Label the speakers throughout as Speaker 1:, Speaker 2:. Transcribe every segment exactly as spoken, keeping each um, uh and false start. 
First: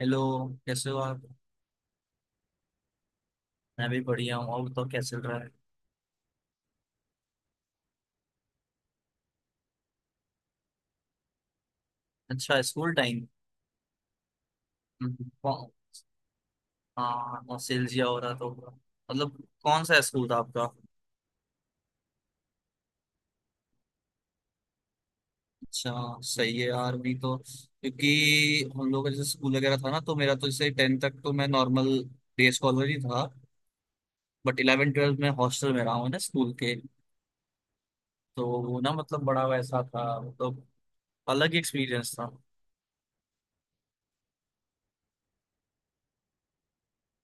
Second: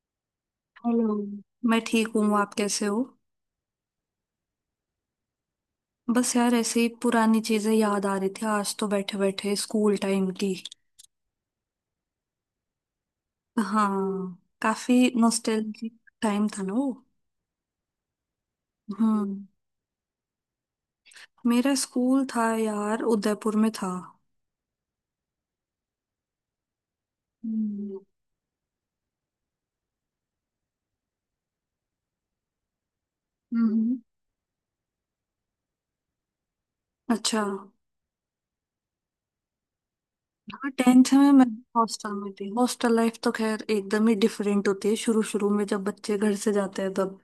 Speaker 1: Hello. कैसे हो
Speaker 2: hello.
Speaker 1: आप।
Speaker 2: मैं ठीक हूँ, आप कैसे हो?
Speaker 1: मैं भी बढ़िया हूँ। और तो क्या चल रहा है।
Speaker 2: बस यार, ऐसे ही पुरानी चीजें याद आ रही थी आज तो, बैठे बैठे स्कूल टाइम की।
Speaker 1: अच्छा। School time.
Speaker 2: हाँ। काफी नॉस्टैल्जिक टाइम था ना वो।
Speaker 1: हाँ, नॉस्टैल्जिया हो रहा तो।
Speaker 2: हम्म।
Speaker 1: मतलब कौन सा स्कूल था आपका।
Speaker 2: मेरा स्कूल था यार, उदयपुर में था।
Speaker 1: अच्छा। सही है यार भी तो,
Speaker 2: हम्म।
Speaker 1: क्योंकि हम लोग का जैसे स्कूल वगैरह था ना, तो मेरा तो जैसे टेंथ तक तो मैं नॉर्मल डे स्कॉलर ही था।
Speaker 2: हम्म।
Speaker 1: बट इलेवन ट्वेल्थ में हॉस्टल में रहा हूँ ना स्कूल के।
Speaker 2: अच्छा।
Speaker 1: तो वो ना, मतलब बड़ा वैसा था, मतलब
Speaker 2: हाँ, टेंथ में मैं
Speaker 1: अलग ही
Speaker 2: हॉस्टल
Speaker 1: एक्सपीरियंस था।
Speaker 2: में थी। हॉस्टल लाइफ तो खैर एकदम ही डिफरेंट होती है शुरू शुरू में, जब बच्चे घर से जाते हैं तब।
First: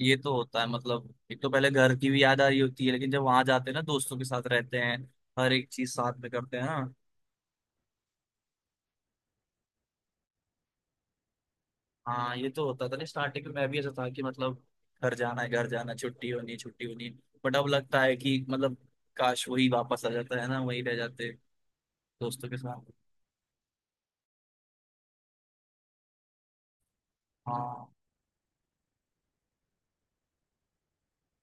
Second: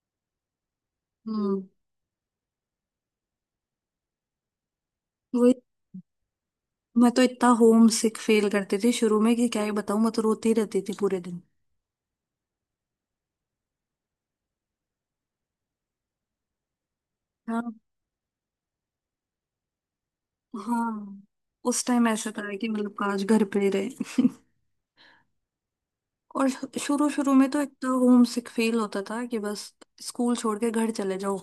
Speaker 1: ये तो होता है, मतलब एक तो
Speaker 2: हम्म।
Speaker 1: पहले घर की भी याद आ रही होती है, लेकिन जब वहां जाते हैं ना, दोस्तों के साथ रहते हैं,
Speaker 2: वही।
Speaker 1: हर एक चीज साथ में करते हैं ना।
Speaker 2: मैं तो इतना होम सिक फील करती थी शुरू में कि क्या ही बताऊं, मैं तो रोती रहती थी पूरे दिन।
Speaker 1: हाँ, ये तो होता था। नहीं, स्टार्टिंग में मैं भी ऐसा था कि मतलब घर जाना है घर जाना है, छुट्टी होनी है छुट्टी होनी है। बट अब
Speaker 2: हाँ।
Speaker 1: लगता है कि मतलब काश वही वापस आ जाता है ना, वही रह
Speaker 2: हाँ,
Speaker 1: जाते
Speaker 2: उस टाइम ऐसा
Speaker 1: दोस्तों
Speaker 2: था
Speaker 1: के
Speaker 2: कि
Speaker 1: साथ।
Speaker 2: मतलब काश घर पे ही रहे। और शुरू शुरू में तो
Speaker 1: हाँ,
Speaker 2: इतना होम सिक फील होता था कि बस स्कूल छोड़ के घर चले जाओ।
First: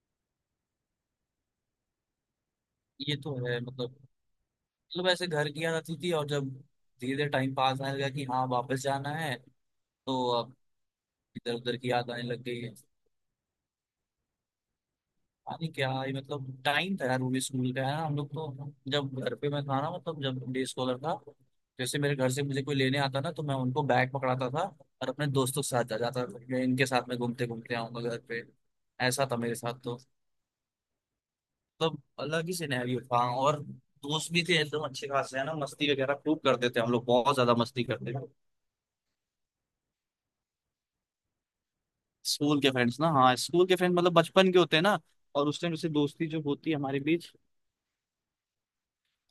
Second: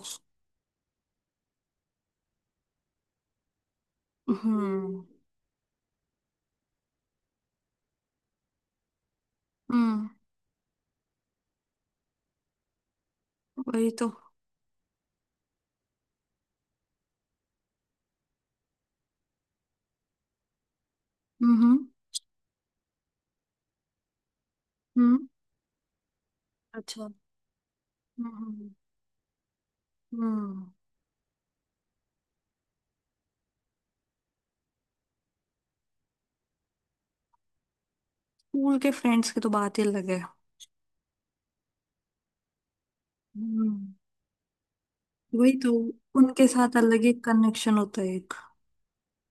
Speaker 1: ये तो है मतलब
Speaker 2: हम्म।
Speaker 1: मतलब ऐसे घर की याद आती थी। और जब धीरे धीरे टाइम पास आने लगा कि हाँ वापस जाना है,
Speaker 2: हम्म।
Speaker 1: तो अब इधर उधर की याद आने लग गई है।
Speaker 2: वही तो।
Speaker 1: अरे क्या ये, मतलब टाइम था यार वो भी स्कूल का। है ना, हम लोग तो जब घर पे, मैं था ना मतलब जब डे स्कॉलर था,
Speaker 2: हम्म।
Speaker 1: जैसे मेरे घर से मुझे कोई लेने आता ना तो मैं उनको बैग पकड़ाता था और
Speaker 2: हम्म।
Speaker 1: अपने दोस्तों के साथ जा जाता था, या इनके
Speaker 2: अच्छा।
Speaker 1: साथ में घूमते घूमते आऊंगा घर पे।
Speaker 2: हम्म।
Speaker 1: ऐसा था मेरे साथ तो।
Speaker 2: हम्म।
Speaker 1: मतलब अलग ही सिनेरियो था। और दोस्त भी थे एकदम अच्छे खासे, है ना, मस्ती वगैरह खूब करते थे हम लोग। बहुत ज्यादा मस्ती करते थे।
Speaker 2: स्कूल के फ्रेंड्स की तो बात ही अलग है।
Speaker 1: स्कूल के फ्रेंड्स ना, हाँ स्कूल के
Speaker 2: हम्म।
Speaker 1: फ्रेंड मतलब बचपन के होते हैं ना। और
Speaker 2: वही
Speaker 1: उस
Speaker 2: तो,
Speaker 1: टाइम जैसे दोस्ती जो
Speaker 2: उनके
Speaker 1: होती
Speaker 2: साथ
Speaker 1: है हमारे
Speaker 2: अलग ही
Speaker 1: बीच।
Speaker 2: कनेक्शन होता है एक।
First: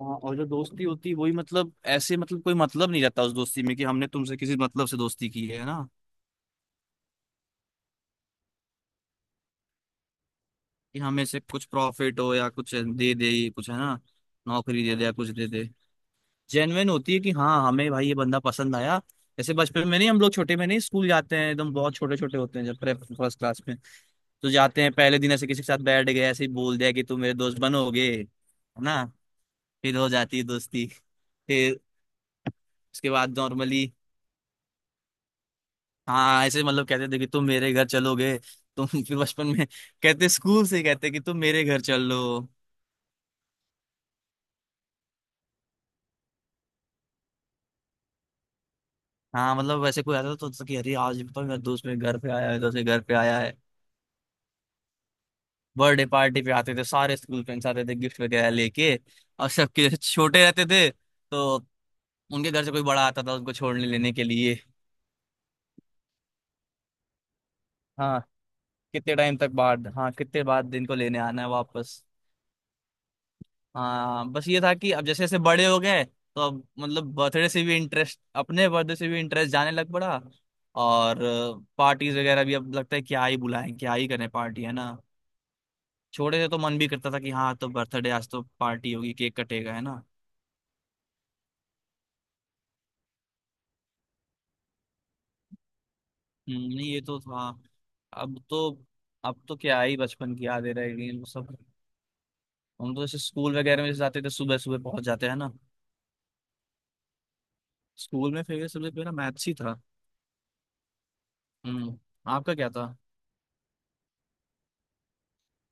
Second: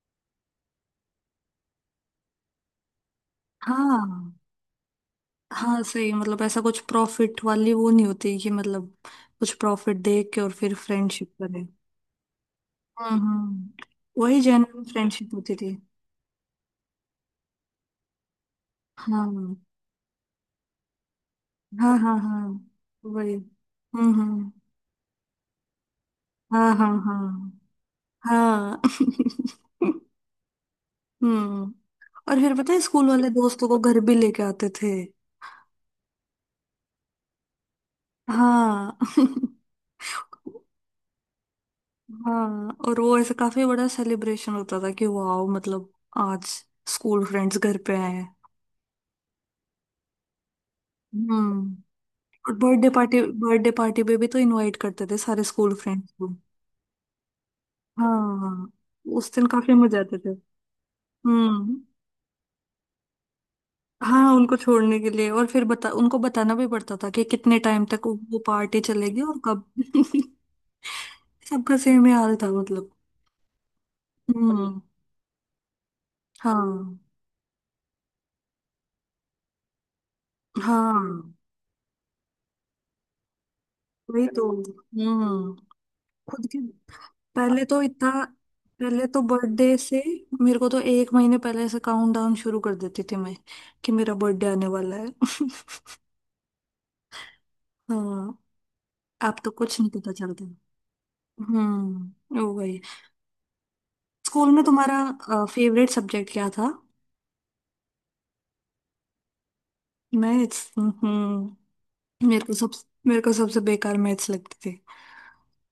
Speaker 1: हाँ, और जो दोस्ती होती है वही, मतलब ऐसे मतलब कोई मतलब नहीं रहता उस दोस्ती में कि हमने तुमसे
Speaker 2: हाँ।
Speaker 1: किसी मतलब से दोस्ती की है ना,
Speaker 2: हाँ सही, मतलब ऐसा कुछ प्रॉफिट वाली वो नहीं होती कि मतलब कुछ प्रॉफिट दे के और फिर
Speaker 1: कि हमें
Speaker 2: फ्रेंडशिप
Speaker 1: से
Speaker 2: करें।
Speaker 1: कुछ प्रॉफिट हो या कुछ
Speaker 2: हाँ।
Speaker 1: दे दे ये
Speaker 2: हाँ।
Speaker 1: कुछ, है ना,
Speaker 2: वही जेन्युइन
Speaker 1: नौकरी दे दे या कुछ
Speaker 2: फ्रेंडशिप
Speaker 1: दे
Speaker 2: होती
Speaker 1: दे।
Speaker 2: थी।
Speaker 1: जेन्युइन होती है कि हाँ हमें भाई ये बंदा पसंद आया। जैसे
Speaker 2: हाँ।
Speaker 1: बचपन में नहीं, हम लोग छोटे में नहीं स्कूल जाते हैं एकदम बहुत
Speaker 2: हाँ।
Speaker 1: छोटे
Speaker 2: हाँ।
Speaker 1: छोटे
Speaker 2: हाँ।
Speaker 1: होते हैं जब प्रे
Speaker 2: वही।
Speaker 1: फर्स्ट क्लास में,
Speaker 2: हम्म।
Speaker 1: तो
Speaker 2: हम्म।
Speaker 1: जाते हैं पहले दिन ऐसे किसी के साथ बैठ गए, ऐसे ही
Speaker 2: हाँ।
Speaker 1: बोल
Speaker 2: हाँ।
Speaker 1: दिया कि तुम मेरे दोस्त
Speaker 2: हाँ।
Speaker 1: बनोगे, है
Speaker 2: हाँ।
Speaker 1: ना, फिर हो जाती है दोस्ती।
Speaker 2: हम्म।
Speaker 1: फिर
Speaker 2: और फिर पता है, स्कूल
Speaker 1: उसके
Speaker 2: वाले
Speaker 1: बाद
Speaker 2: दोस्तों को
Speaker 1: नॉर्मली।
Speaker 2: घर भी लेके आते थे।
Speaker 1: हाँ, ऐसे मतलब कहते थे कि तुम मेरे घर चलोगे। तुम
Speaker 2: हाँ।
Speaker 1: फिर बचपन में कहते, स्कूल से कहते कि तुम मेरे घर चलो।
Speaker 2: हाँ, और वो ऐसे काफी बड़ा सेलिब्रेशन होता था कि वाओ मतलब, आज स्कूल फ्रेंड्स घर पे आए हैं।
Speaker 1: हाँ, मतलब वैसे कोई आता तो, तो कि अरे आज तो मेरा
Speaker 2: हम्म।
Speaker 1: दोस्त मेरे घर पे आया
Speaker 2: और
Speaker 1: है, दोस्त मेरे
Speaker 2: बर्थडे
Speaker 1: घर पे
Speaker 2: पार्टी
Speaker 1: आया है।
Speaker 2: बर्थडे पार्टी पे भी तो इनवाइट करते थे सारे स्कूल
Speaker 1: बर्थडे
Speaker 2: फ्रेंड्स।
Speaker 1: पार्टी पे आते थे सारे स्कूल फ्रेंड्स, आते थे गिफ्ट वगैरह
Speaker 2: हाँ।
Speaker 1: लेके।
Speaker 2: उस दिन
Speaker 1: और
Speaker 2: काफी
Speaker 1: सबके
Speaker 2: मजे आते थे।
Speaker 1: छोटे रहते थे तो
Speaker 2: हम्म।
Speaker 1: उनके घर से कोई बड़ा आता था उनको छोड़ने लेने के
Speaker 2: हाँ, उनको
Speaker 1: लिए।
Speaker 2: छोड़ने के लिए। और फिर बता उनको बताना भी पड़ता था कि कितने टाइम तक वो
Speaker 1: हाँ,
Speaker 2: वो पार्टी
Speaker 1: कितने
Speaker 2: चलेगी
Speaker 1: टाइम
Speaker 2: और
Speaker 1: तक
Speaker 2: कब।
Speaker 1: बाद, हाँ कितने बाद दिन को लेने आना है
Speaker 2: सबका
Speaker 1: वापस।
Speaker 2: सेम ही हाल था मतलब।
Speaker 1: हाँ, बस ये था
Speaker 2: हम्म।
Speaker 1: कि अब जैसे जैसे बड़े हो गए तो अब
Speaker 2: हाँ।
Speaker 1: मतलब बर्थडे से भी इंटरेस्ट, अपने बर्थडे से भी इंटरेस्ट जाने लग पड़ा। और
Speaker 2: हाँ।
Speaker 1: पार्टीज वगैरह भी अब लगता है क्या ही बुलाएं, क्या ही
Speaker 2: वही
Speaker 1: करें
Speaker 2: तो।
Speaker 1: पार्टी, है ना।
Speaker 2: हम्म।
Speaker 1: छोटे
Speaker 2: खुद
Speaker 1: से तो
Speaker 2: के।
Speaker 1: मन भी करता था कि हाँ
Speaker 2: पहले
Speaker 1: तो
Speaker 2: तो
Speaker 1: बर्थडे
Speaker 2: इतना,
Speaker 1: आज तो पार्टी
Speaker 2: पहले
Speaker 1: होगी,
Speaker 2: तो
Speaker 1: केक कटेगा,
Speaker 2: बर्थडे
Speaker 1: है
Speaker 2: से,
Speaker 1: ना।
Speaker 2: मेरे को तो एक महीने पहले से काउंटडाउन शुरू कर देती थी मैं कि मेरा बर्थडे आने वाला है।
Speaker 1: हम्म, नहीं, ये तो था।
Speaker 2: हाँ।
Speaker 1: अब तो
Speaker 2: अब
Speaker 1: अब
Speaker 2: तो
Speaker 1: तो
Speaker 2: कुछ
Speaker 1: क्या
Speaker 2: नहीं
Speaker 1: ही
Speaker 2: पता
Speaker 1: बचपन
Speaker 2: चलता।
Speaker 1: की यादें रह गई हैं वो सब।
Speaker 2: हम्म। वो वही।
Speaker 1: हम तो जैसे स्कूल वगैरह में जैसे जाते थे,
Speaker 2: स्कूल
Speaker 1: सुबह
Speaker 2: में
Speaker 1: सुबह पहुंच जाते हैं
Speaker 2: तुम्हारा
Speaker 1: ना।
Speaker 2: फेवरेट सब्जेक्ट क्या था?
Speaker 1: स्कूल में फेवरेट सब्जेक्ट मेरा मैथ्स ही था।
Speaker 2: मैथ्स। हम्म।
Speaker 1: हम्म।
Speaker 2: मेरे को
Speaker 1: आपका क्या
Speaker 2: सब
Speaker 1: था।
Speaker 2: मेरे को सबसे बेकार मैथ्स लगती थी।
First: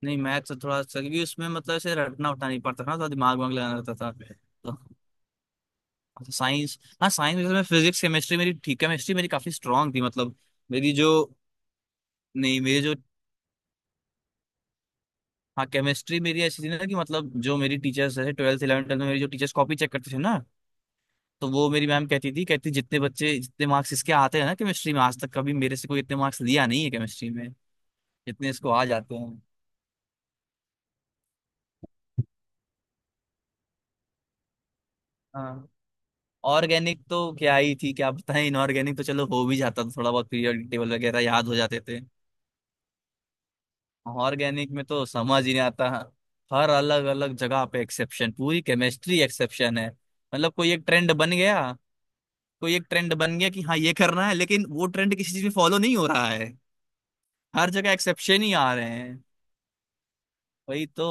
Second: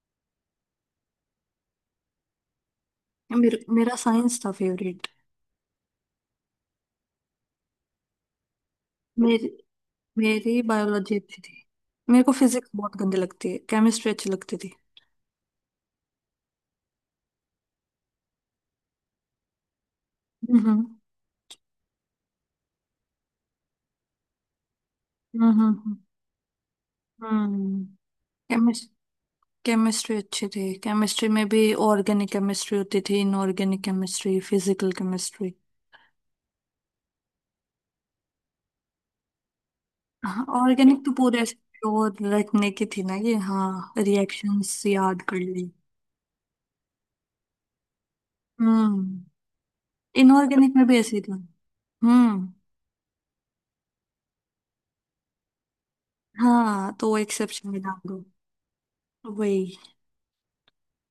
Speaker 1: नहीं, मैथ तो थोड़ा सा, क्योंकि उसमें मतलब ऐसे रटना उठना नहीं पड़ता था ना, थोड़ा दिमाग वाग
Speaker 2: मेरे,
Speaker 1: लगाना
Speaker 2: मेरा
Speaker 1: रहता था
Speaker 2: साइंस था
Speaker 1: तो।
Speaker 2: फेवरेट।
Speaker 1: तो साइंस, हाँ साइंस में मैं फिजिक्स केमिस्ट्री, मेरी ठीक, केमिस्ट्री मेरी
Speaker 2: मेरी
Speaker 1: काफी स्ट्रांग थी मतलब।
Speaker 2: मेरी
Speaker 1: मेरी जो,
Speaker 2: बायोलॉजी अच्छी थी। मेरे को
Speaker 1: नहीं
Speaker 2: फिजिक्स
Speaker 1: मेरी जो,
Speaker 2: बहुत गंदी लगती है, केमिस्ट्री अच्छी लगती थी।
Speaker 1: हाँ केमिस्ट्री मेरी ऐसी थी ना कि मतलब, जो मेरी टीचर्स जैसे ट्वेल्थ इलेवन ट्वेल्थ में मेरी जो टीचर्स कॉपी चेक करते थे ना।
Speaker 2: हम्म।
Speaker 1: तो वो मेरी मैम कहती थी, कहती जितने बच्चे, जितने मार्क्स इसके आते हैं ना केमिस्ट्री में, आज तक कभी मेरे से
Speaker 2: हम्म।
Speaker 1: कोई इतने मार्क्स लिया नहीं है केमिस्ट्री में,
Speaker 2: हम्म।
Speaker 1: जितने इसको आ जाते हैं।
Speaker 2: केमिस्ट्री अच्छी थी। केमिस्ट्री में भी ऑर्गेनिक केमिस्ट्री होती थी, इनऑर्गेनिक केमिस्ट्री, फिजिकल केमिस्ट्री।
Speaker 1: हाँ ऑर्गेनिक तो क्या ही थी, क्या बताएं। इनऑर्गेनिक तो चलो हो भी जाता था, थोड़ा बहुत
Speaker 2: हाँ,
Speaker 1: पीरियड टेबल
Speaker 2: ऑर्गेनिक तो
Speaker 1: वगैरह
Speaker 2: पूरे
Speaker 1: याद हो
Speaker 2: ऐसे
Speaker 1: जाते थे।
Speaker 2: वो रखने की थी ना, ये हाँ
Speaker 1: ऑर्गेनिक
Speaker 2: रिएक्शंस
Speaker 1: में तो
Speaker 2: याद कर
Speaker 1: समझ ही नहीं
Speaker 2: ली।
Speaker 1: आता, हर अलग अलग जगह पे एक्सेप्शन, पूरी केमिस्ट्री
Speaker 2: हम्म।
Speaker 1: एक्सेप्शन है। मतलब कोई
Speaker 2: इनऑर्गेनिक
Speaker 1: एक
Speaker 2: में भी
Speaker 1: ट्रेंड
Speaker 2: ऐसे ही
Speaker 1: बन
Speaker 2: था।
Speaker 1: गया,
Speaker 2: हम्म।
Speaker 1: कोई एक ट्रेंड बन गया कि हाँ ये करना है, लेकिन वो ट्रेंड किसी चीज में फॉलो नहीं हो रहा है।
Speaker 2: हाँ, तो वो एक्सेप्शन
Speaker 1: हर
Speaker 2: में
Speaker 1: जगह
Speaker 2: डाल दो।
Speaker 1: एक्सेप्शन ही आ रहे हैं,
Speaker 2: वही।
Speaker 1: वही तो।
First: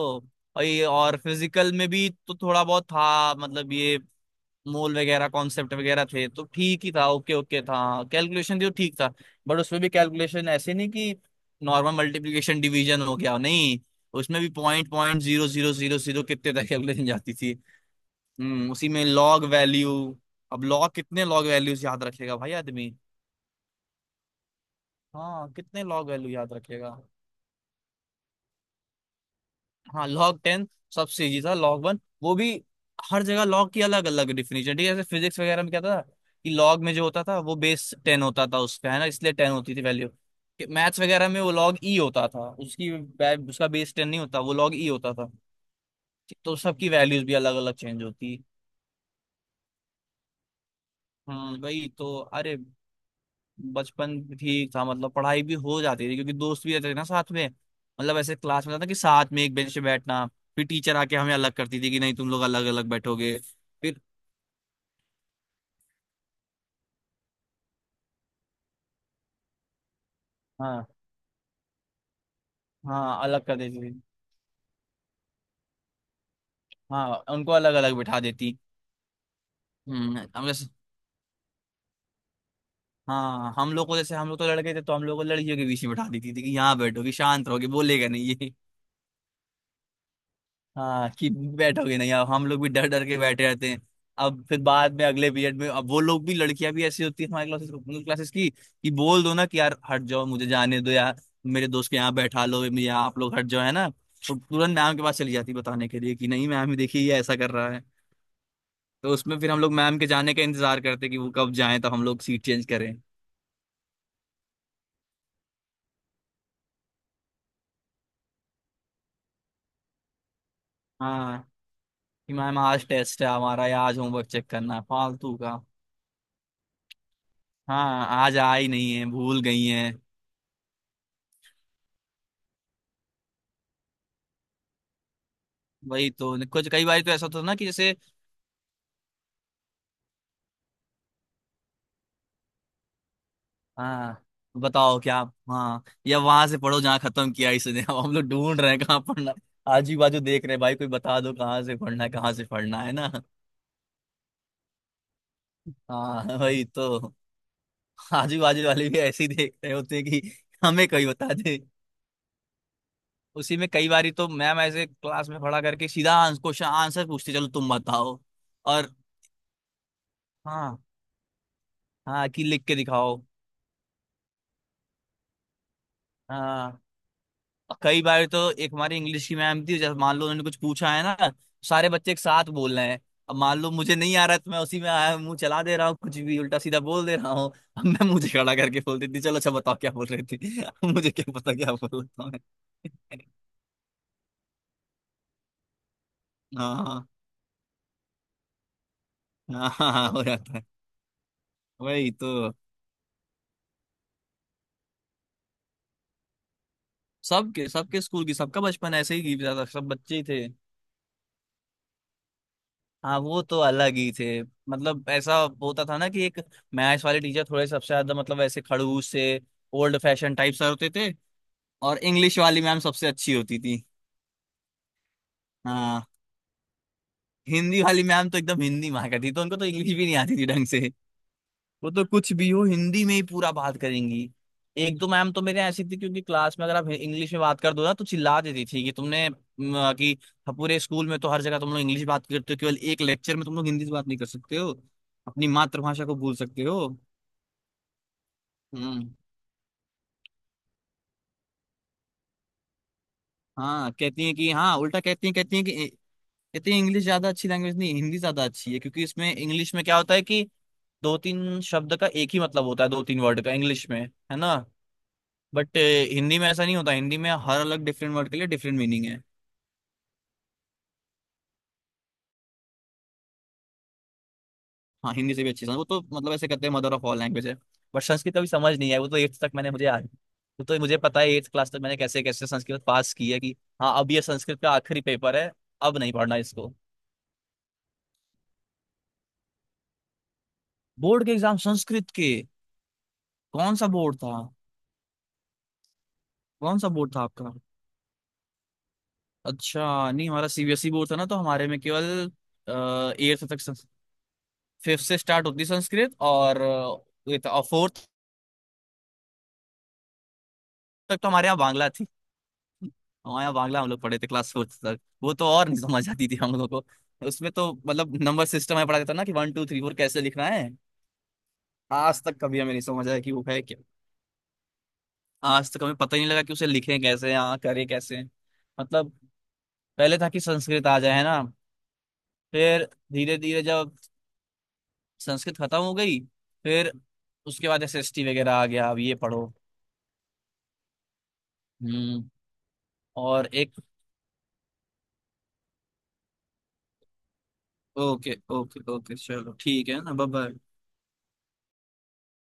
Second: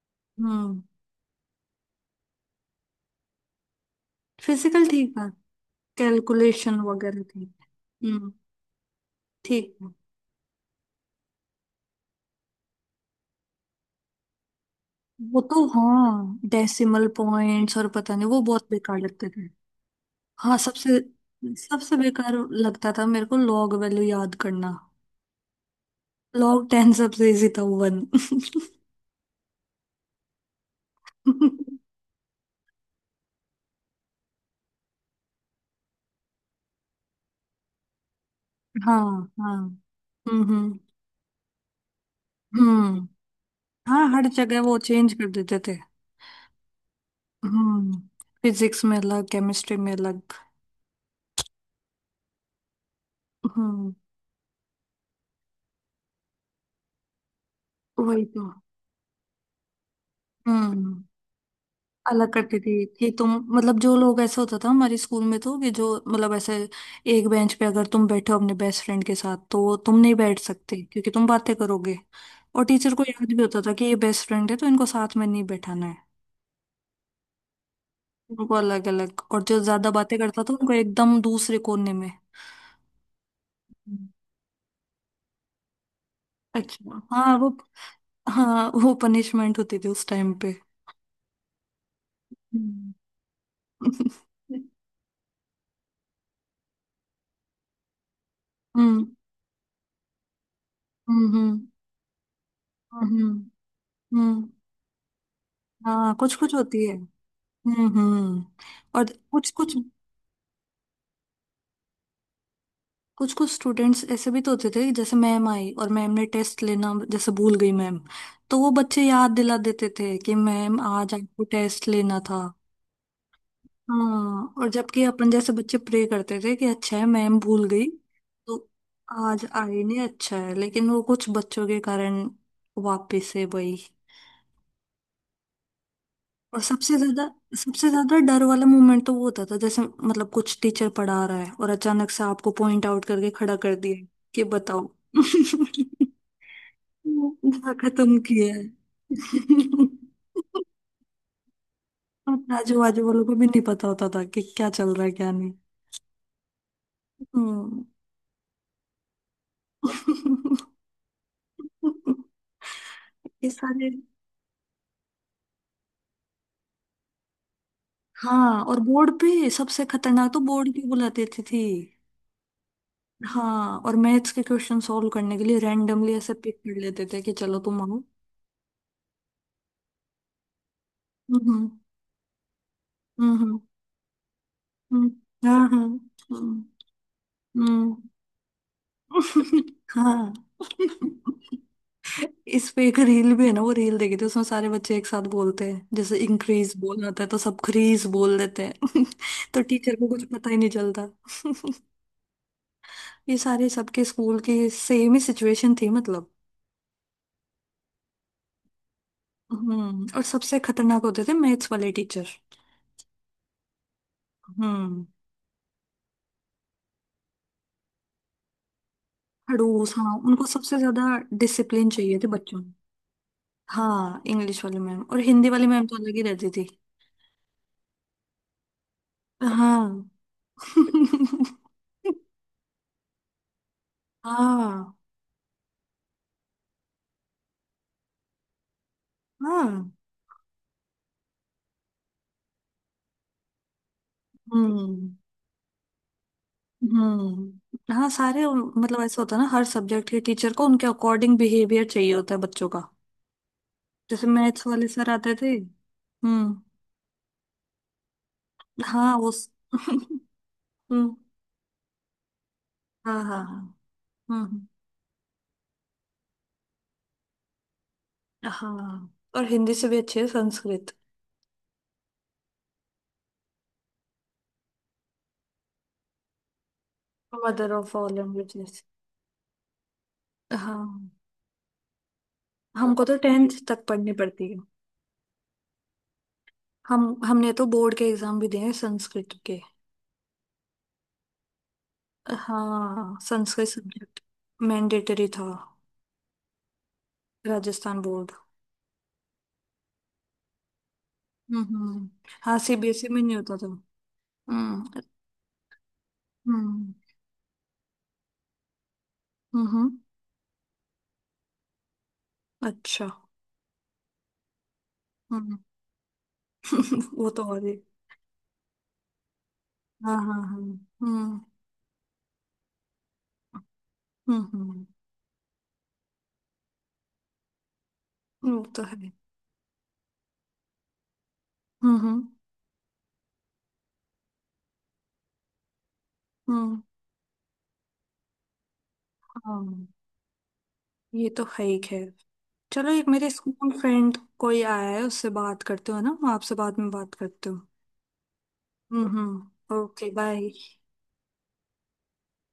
Speaker 1: और
Speaker 2: हम्म।
Speaker 1: ये और फिजिकल में भी तो थोड़ा बहुत था मतलब ये,
Speaker 2: फिजिकल
Speaker 1: मोल
Speaker 2: ठीक था।
Speaker 1: वगैरह कॉन्सेप्ट वगैरह थे तो
Speaker 2: कैलकुलेशन
Speaker 1: ठीक ही था,
Speaker 2: वगैरह
Speaker 1: ओके
Speaker 2: थी।
Speaker 1: ओके था।
Speaker 2: हम्म।
Speaker 1: कैलकुलेशन थी, वो ठीक था। बट
Speaker 2: ठीक
Speaker 1: उसमें भी
Speaker 2: है।
Speaker 1: कैलकुलेशन ऐसे नहीं कि नॉर्मल मल्टीप्लिकेशन डिवीजन हो गया, नहीं उसमें भी पॉइंट पॉइंट
Speaker 2: वो
Speaker 1: जीरो
Speaker 2: तो
Speaker 1: जीरो जीरो जीरो
Speaker 2: हाँ,
Speaker 1: कितने तक कैलकुलेशन
Speaker 2: डेसिमल
Speaker 1: जाती थी।
Speaker 2: पॉइंट्स और पता नहीं, वो बहुत
Speaker 1: हम्म उसी
Speaker 2: बेकार
Speaker 1: में
Speaker 2: लगते थे।
Speaker 1: लॉग वैल्यू,
Speaker 2: हाँ
Speaker 1: अब लॉग,
Speaker 2: सबसे
Speaker 1: कितने लॉग वैल्यूज
Speaker 2: सबसे
Speaker 1: याद
Speaker 2: बेकार
Speaker 1: रखेगा भाई आदमी।
Speaker 2: लगता था मेरे को लॉग वैल्यू याद करना।
Speaker 1: हाँ, कितने लॉग वैल्यू याद
Speaker 2: लॉग
Speaker 1: रखेगा।
Speaker 2: टेन सबसे इजी था, वन।
Speaker 1: हाँ लॉग टेन सबसे इजी था, लॉग वन वो भी। हर जगह लॉग की अलग अलग डिफिनेशन ठीक है। जैसे फिजिक्स वगैरह में क्या था कि लॉग में जो होता था वो बेस टेन होता था उसका,
Speaker 2: हाँ।
Speaker 1: है ना, इसलिए टेन
Speaker 2: हाँ।
Speaker 1: होती थी वैल्यू।
Speaker 2: हम्म। हम्म।
Speaker 1: मैथ्स वगैरह में वो लॉग ई होता था, उसकी
Speaker 2: हम्म।
Speaker 1: बै- उसका बेस
Speaker 2: हाँ,
Speaker 1: टेन नहीं
Speaker 2: हर
Speaker 1: होता, वो
Speaker 2: जगह
Speaker 1: लॉग
Speaker 2: वो
Speaker 1: ई
Speaker 2: चेंज
Speaker 1: होता
Speaker 2: कर
Speaker 1: था।
Speaker 2: देते थे।
Speaker 1: तो सबकी वैल्यूज भी अलग अलग
Speaker 2: हम्म।
Speaker 1: चेंज होती।
Speaker 2: फिजिक्स में अलग, केमिस्ट्री में अलग।
Speaker 1: हम्म वही तो, अरे
Speaker 2: हम्म।
Speaker 1: बचपन ठीक था। मतलब पढ़ाई भी हो जाती थी क्योंकि दोस्त भी रहते थे ना साथ में। मतलब
Speaker 2: वही
Speaker 1: ऐसे
Speaker 2: तो।
Speaker 1: क्लास में था ना कि साथ में एक बेंच पे बैठना। फिर टीचर
Speaker 2: हम्म।
Speaker 1: आके हमें अलग करती थी कि नहीं तुम
Speaker 2: अलग
Speaker 1: लोग
Speaker 2: करती
Speaker 1: अलग
Speaker 2: थी
Speaker 1: अलग
Speaker 2: कि तुम,
Speaker 1: बैठोगे।
Speaker 2: मतलब जो
Speaker 1: फिर,
Speaker 2: लोग, ऐसा होता था हमारे स्कूल में तो कि जो मतलब ऐसे एक बेंच पे अगर तुम बैठे हो अपने बेस्ट फ्रेंड के साथ तो तुम नहीं बैठ सकते
Speaker 1: हाँ
Speaker 2: क्योंकि तुम बातें करोगे। और टीचर को
Speaker 1: हाँ,
Speaker 2: याद भी
Speaker 1: अलग कर
Speaker 2: होता था
Speaker 1: देती
Speaker 2: कि ये
Speaker 1: थी।
Speaker 2: बेस्ट फ्रेंड है तो इनको साथ में नहीं बैठाना है।
Speaker 1: हाँ उनको अलग अलग बैठा
Speaker 2: उनको
Speaker 1: देती।
Speaker 2: अलग अलग, और जो ज्यादा बातें
Speaker 1: हम्म
Speaker 2: करता
Speaker 1: हम
Speaker 2: था
Speaker 1: जैसे
Speaker 2: उनको एकदम दूसरे कोने में।
Speaker 1: हाँ, हम लोग को जैसे, हम लोग तो लड़के थे तो हम लोग को लड़कियों के बीच में बैठा देती थी कि यहाँ
Speaker 2: अच्छा।
Speaker 1: बैठोगे,
Speaker 2: हाँ
Speaker 1: शांत
Speaker 2: वो।
Speaker 1: रहोगे, बोलेगा नहीं।
Speaker 2: हाँ वो पनिशमेंट होती थी उस टाइम पे।
Speaker 1: हाँ कि बैठोगे नहीं, अब हम लोग भी डर
Speaker 2: हम्म।
Speaker 1: डर के बैठे रहते हैं। अब फिर बाद में अगले पीरियड में, अब वो लोग भी, लड़कियां भी ऐसी होती है हमारे क्लासेस क्लासेस की, कि
Speaker 2: हम्म।
Speaker 1: बोल दो ना कि यार हट जाओ, मुझे जाने दो यार,
Speaker 2: हम्म। हम्म।
Speaker 1: मेरे दोस्त के यहाँ बैठा लो, मेरे यहाँ आप
Speaker 2: हम्म।
Speaker 1: लोग हट जाओ, है ना। तो
Speaker 2: हम्म।
Speaker 1: तुरंत मैम के पास चली जाती बताने के
Speaker 2: हाँ,
Speaker 1: लिए कि
Speaker 2: कुछ
Speaker 1: नहीं
Speaker 2: कुछ
Speaker 1: मैम ये
Speaker 2: होती है।
Speaker 1: देखिए ये ऐसा कर रहा है।
Speaker 2: हम्म। हम्म। और
Speaker 1: तो उसमें
Speaker 2: कुछ
Speaker 1: फिर हम लोग
Speaker 2: कुछ।
Speaker 1: मैम के जाने का इंतजार करते कि वो कब जाए तो हम लोग सीट चेंज करें।
Speaker 2: कुछ कुछ स्टूडेंट्स ऐसे भी तो होते थे कि जैसे मैम आई और मैम ने टेस्ट लेना जैसे भूल गई मैम। तो वो बच्चे याद दिला देते थे कि मैम आज
Speaker 1: हाँ
Speaker 2: आपको टेस्ट लेना
Speaker 1: कि
Speaker 2: था।
Speaker 1: मैम आज टेस्ट है हमारा, या आज होमवर्क चेक
Speaker 2: हाँ। और
Speaker 1: करना है
Speaker 2: जबकि अपन
Speaker 1: फालतू
Speaker 2: जैसे
Speaker 1: का।
Speaker 2: बच्चे प्रे करते थे कि अच्छा है मैम भूल गई।
Speaker 1: हाँ, आज
Speaker 2: तो
Speaker 1: आई नहीं है भूल
Speaker 2: आज
Speaker 1: गई
Speaker 2: आई
Speaker 1: है।
Speaker 2: नहीं, अच्छा है, लेकिन वो कुछ बच्चों के कारण वापिस है वही।
Speaker 1: वही तो,
Speaker 2: और
Speaker 1: कुछ कई
Speaker 2: सबसे
Speaker 1: बार तो
Speaker 2: ज्यादा
Speaker 1: ऐसा होता था ना कि
Speaker 2: सबसे
Speaker 1: जैसे।
Speaker 2: ज्यादा डर वाला मोमेंट तो वो होता था जैसे मतलब कुछ टीचर पढ़ा रहा है और अचानक से आपको पॉइंट आउट करके खड़ा कर दिया
Speaker 1: हाँ,
Speaker 2: कि बताओ।
Speaker 1: बताओ क्या। हाँ या वहां से पढ़ो जहाँ खत्म किया
Speaker 2: ना,
Speaker 1: इसने, अब हम
Speaker 2: खत्म
Speaker 1: लोग
Speaker 2: किया
Speaker 1: ढूंढ
Speaker 2: है।
Speaker 1: रहे हैं कहाँ पढ़ना है, आजू बाजू देख रहे हैं, भाई कोई बता दो कहाँ से पढ़ना है,
Speaker 2: और
Speaker 1: कहाँ से
Speaker 2: आजू
Speaker 1: पढ़ना है
Speaker 2: बाजू
Speaker 1: ना।
Speaker 2: वालों को भी नहीं पता होता था कि क्या चल रहा है, क्या नहीं।
Speaker 1: हाँ, वही तो।
Speaker 2: हम्म।
Speaker 1: आजू बाजू वाले भी ऐसे ही देख रहे होते हैं कि हमें कोई बता दे।
Speaker 2: ये
Speaker 1: उसी में कई
Speaker 2: सारे।
Speaker 1: बार तो मैम ऐसे क्लास में खड़ा करके सीधा क्वेश्चन आंसर पूछते, चलो तुम बताओ।
Speaker 2: हाँ, और
Speaker 1: और
Speaker 2: बोर्ड पे सबसे खतरनाक तो, बोर्ड
Speaker 1: हाँ,
Speaker 2: की बुलाते थे थी।
Speaker 1: हाँ कि लिख के दिखाओ।
Speaker 2: हाँ, और मैथ्स के क्वेश्चन सॉल्व करने के लिए रैंडमली ऐसे पिक
Speaker 1: हाँ,
Speaker 2: कर लेते थे कि चलो तुम आओ।
Speaker 1: कई बार तो एक हमारी इंग्लिश की मैम थी, जैसे मान लो उन्होंने कुछ पूछा है ना, तो
Speaker 2: हम्म।
Speaker 1: सारे बच्चे एक साथ बोल रहे हैं। अब
Speaker 2: हम्म। हम्म।
Speaker 1: मान लो मुझे नहीं आ रहा है तो मैं उसी में
Speaker 2: हम्म।
Speaker 1: आया मुंह
Speaker 2: हाँ।
Speaker 1: चला दे
Speaker 2: हाँ।
Speaker 1: रहा हूँ, कुछ भी उल्टा
Speaker 2: हम्म।
Speaker 1: सीधा बोल दे रहा हूँ। अब मैं
Speaker 2: हम्म।
Speaker 1: मुझे खड़ा करके बोल देती, चलो अच्छा बताओ क्या बोल रही
Speaker 2: हाँ।
Speaker 1: थी। मुझे क्या पता क्या बोल रहा हूँ
Speaker 2: इस पे एक
Speaker 1: मैं।
Speaker 2: रील भी है ना, वो रील देखी थी उसमें सारे बच्चे एक साथ बोलते हैं जैसे इंक्रीज बोलना
Speaker 1: हाँ
Speaker 2: होता है तो सब क्रीज बोल देते हैं। तो
Speaker 1: हाँ हाँ
Speaker 2: टीचर को
Speaker 1: हाँ,
Speaker 2: कुछ
Speaker 1: हो
Speaker 2: पता
Speaker 1: जाता
Speaker 2: ही
Speaker 1: है,
Speaker 2: नहीं चलता।
Speaker 1: वही तो।
Speaker 2: ये सारे, सबके स्कूल की सेम ही सिचुएशन थी मतलब।
Speaker 1: सबके सबके स्कूल की, सबका बचपन ऐसे ही की- सब
Speaker 2: हम्म।
Speaker 1: बच्चे
Speaker 2: और
Speaker 1: ही थे।
Speaker 2: सबसे खतरनाक होते थे मैथ्स वाले टीचर।
Speaker 1: हाँ वो तो अलग ही थे।
Speaker 2: हम्म।
Speaker 1: मतलब ऐसा होता था ना कि एक मैथ्स वाले टीचर थोड़े सबसे ज्यादा, मतलब ऐसे खड़ूस से,
Speaker 2: खड़ूस।
Speaker 1: ओल्ड
Speaker 2: हाँ,
Speaker 1: फैशन
Speaker 2: उनको
Speaker 1: टाइप सर
Speaker 2: सबसे
Speaker 1: होते
Speaker 2: ज्यादा
Speaker 1: थे।
Speaker 2: डिसिप्लिन
Speaker 1: और
Speaker 2: चाहिए थे
Speaker 1: इंग्लिश
Speaker 2: बच्चों
Speaker 1: वाली
Speaker 2: में।
Speaker 1: मैम सबसे अच्छी होती थी।
Speaker 2: हाँ, इंग्लिश वाले मैम और हिंदी वाली मैम तो
Speaker 1: हाँ
Speaker 2: अलग ही रहती थी।
Speaker 1: हिंदी वाली मैम तो एकदम हिंदी माँ का थी, तो उनको तो इंग्लिश भी
Speaker 2: हाँ।
Speaker 1: नहीं आती थी ढंग से। वो तो कुछ भी हो हिंदी में ही पूरा बात करेंगी।
Speaker 2: हाँ।
Speaker 1: एक दो मैम तो मेरे ऐसी थी क्योंकि क्लास में अगर आप इंग्लिश में बात कर दो ना तो चिल्ला देती थी कि तुमने म,
Speaker 2: हाँ।
Speaker 1: कि। हाँ, पूरे स्कूल में तो हर जगह तुम लोग इंग्लिश बात करते हो, केवल एक लेक्चर में तुम लोग हिंदी से बात नहीं कर सकते हो।
Speaker 2: हम्म।
Speaker 1: अपनी मातृभाषा को भूल सकते हो।
Speaker 2: हम्म। हाँ, सारे मतलब
Speaker 1: हम्म,
Speaker 2: ऐसा होता है ना, हर सब्जेक्ट के टीचर को उनके अकॉर्डिंग बिहेवियर चाहिए होता है बच्चों का।
Speaker 1: हाँ, कहती
Speaker 2: जैसे
Speaker 1: है कि
Speaker 2: मैथ्स
Speaker 1: हाँ,
Speaker 2: वाले
Speaker 1: उल्टा
Speaker 2: सर
Speaker 1: कहती है
Speaker 2: आते थे।
Speaker 1: कहती है कि।
Speaker 2: हम्म।
Speaker 1: कहती है इंग्लिश ज्यादा अच्छी लैंग्वेज नहीं, हिंदी ज्यादा अच्छी है, क्योंकि
Speaker 2: हाँ वो।
Speaker 1: इसमें
Speaker 2: स-
Speaker 1: इंग्लिश में क्या होता है कि
Speaker 2: हम्म।
Speaker 1: दो तीन शब्द का एक ही मतलब होता है, दो तीन
Speaker 2: हाँ। हाँ।
Speaker 1: वर्ड का
Speaker 2: हाँ।
Speaker 1: इंग्लिश में है
Speaker 2: हम्म।
Speaker 1: ना।
Speaker 2: हम्म।
Speaker 1: बट हिंदी में ऐसा नहीं होता, हिंदी में हर अलग डिफरेंट वर्ड के लिए डिफरेंट मीनिंग
Speaker 2: हाँ,
Speaker 1: है।
Speaker 2: और हिंदी से भी अच्छी है संस्कृत।
Speaker 1: हाँ हिंदी से भी अच्छी समझ, वो तो मतलब ऐसे कहते हैं मदर ऑफ ऑल लैंग्वेज है।
Speaker 2: Mother of
Speaker 1: but
Speaker 2: all
Speaker 1: Sanskrit अभी समझ
Speaker 2: लैंग्वेजेस।
Speaker 1: नहीं आई। वो तो एट्थ तक मैंने मुझे याद, वो तो मुझे
Speaker 2: हाँ,
Speaker 1: पता है एट्थ क्लास तक मैंने कैसे कैसे संस्कृत
Speaker 2: हमको
Speaker 1: पास
Speaker 2: तो
Speaker 1: की है।
Speaker 2: टेंथ
Speaker 1: कि
Speaker 2: तक
Speaker 1: हाँ, अब
Speaker 2: पढ़नी
Speaker 1: ये
Speaker 2: पड़ती है।
Speaker 1: संस्कृत का आखिरी पेपर है, अब नहीं पढ़ना इसको।
Speaker 2: हम हमने तो बोर्ड के एग्जाम भी दिए हैं संस्कृत के।
Speaker 1: बोर्ड के एग्जाम संस्कृत के?
Speaker 2: हाँ, संस्कृत
Speaker 1: कौन सा बोर्ड
Speaker 2: सब्जेक्ट
Speaker 1: था?
Speaker 2: मैंडेटरी था।
Speaker 1: कौन सा बोर्ड था आपका?
Speaker 2: राजस्थान बोर्ड।
Speaker 1: अच्छा, नहीं हमारा C B S E board था ना, तो
Speaker 2: हम्म।
Speaker 1: हमारे में केवल
Speaker 2: हम्म। हाँ, सी बी एस ई में नहीं
Speaker 1: एट्थ
Speaker 2: होता
Speaker 1: तक,
Speaker 2: था। हम्म।
Speaker 1: फिफ्थ से स्टार्ट होती संस्कृत। और
Speaker 2: हम्म।
Speaker 1: फोर्थ
Speaker 2: हम्म। हम्म।
Speaker 1: तक तो हमारे यहाँ बांग्ला थी।
Speaker 2: अच्छा।
Speaker 1: हाँ यार बांग्ला हम लोग पढ़े थे क्लास फोर्थ तक। वो तो
Speaker 2: हम्म।
Speaker 1: और नहीं समझ आती थी हम लोगों को।
Speaker 2: वो तो
Speaker 1: उसमें
Speaker 2: और
Speaker 1: तो
Speaker 2: ही।
Speaker 1: मतलब नंबर सिस्टम है पढ़ा जाता ना कि वन टू थ्री फोर
Speaker 2: हाँ।
Speaker 1: कैसे
Speaker 2: हाँ।
Speaker 1: लिखना
Speaker 2: हाँ।
Speaker 1: है।
Speaker 2: हम्म।
Speaker 1: आज तक कभी हमें नहीं समझ आया कि वो है क्या।
Speaker 2: हम्म। हम्म।
Speaker 1: आज तक हमें पता ही नहीं लगा कि उसे लिखें कैसे, हाँ करें कैसे
Speaker 2: वो तो है।
Speaker 1: मतलब। पहले था कि संस्कृत आ जाए, है ना।
Speaker 2: हम्म। हम्म।
Speaker 1: फिर धीरे धीरे जब संस्कृत खत्म हो गई,
Speaker 2: हम्म।
Speaker 1: फिर उसके बाद एस एस टी वगैरह आ गया, अब ये पढ़ो।
Speaker 2: हाँ, ये तो है ही खैर।
Speaker 1: हम्म।
Speaker 2: चलो, एक मेरे
Speaker 1: और
Speaker 2: स्कूल
Speaker 1: एक,
Speaker 2: फ्रेंड कोई आया है, उससे बात करते हो ना? मैं आपसे बाद में बात करती हूँ।
Speaker 1: ओके ओके
Speaker 2: हम्म।
Speaker 1: ओके, चलो
Speaker 2: हम्म।
Speaker 1: ठीक है
Speaker 2: ओके।
Speaker 1: ना,
Speaker 2: बाय।
Speaker 1: बाय।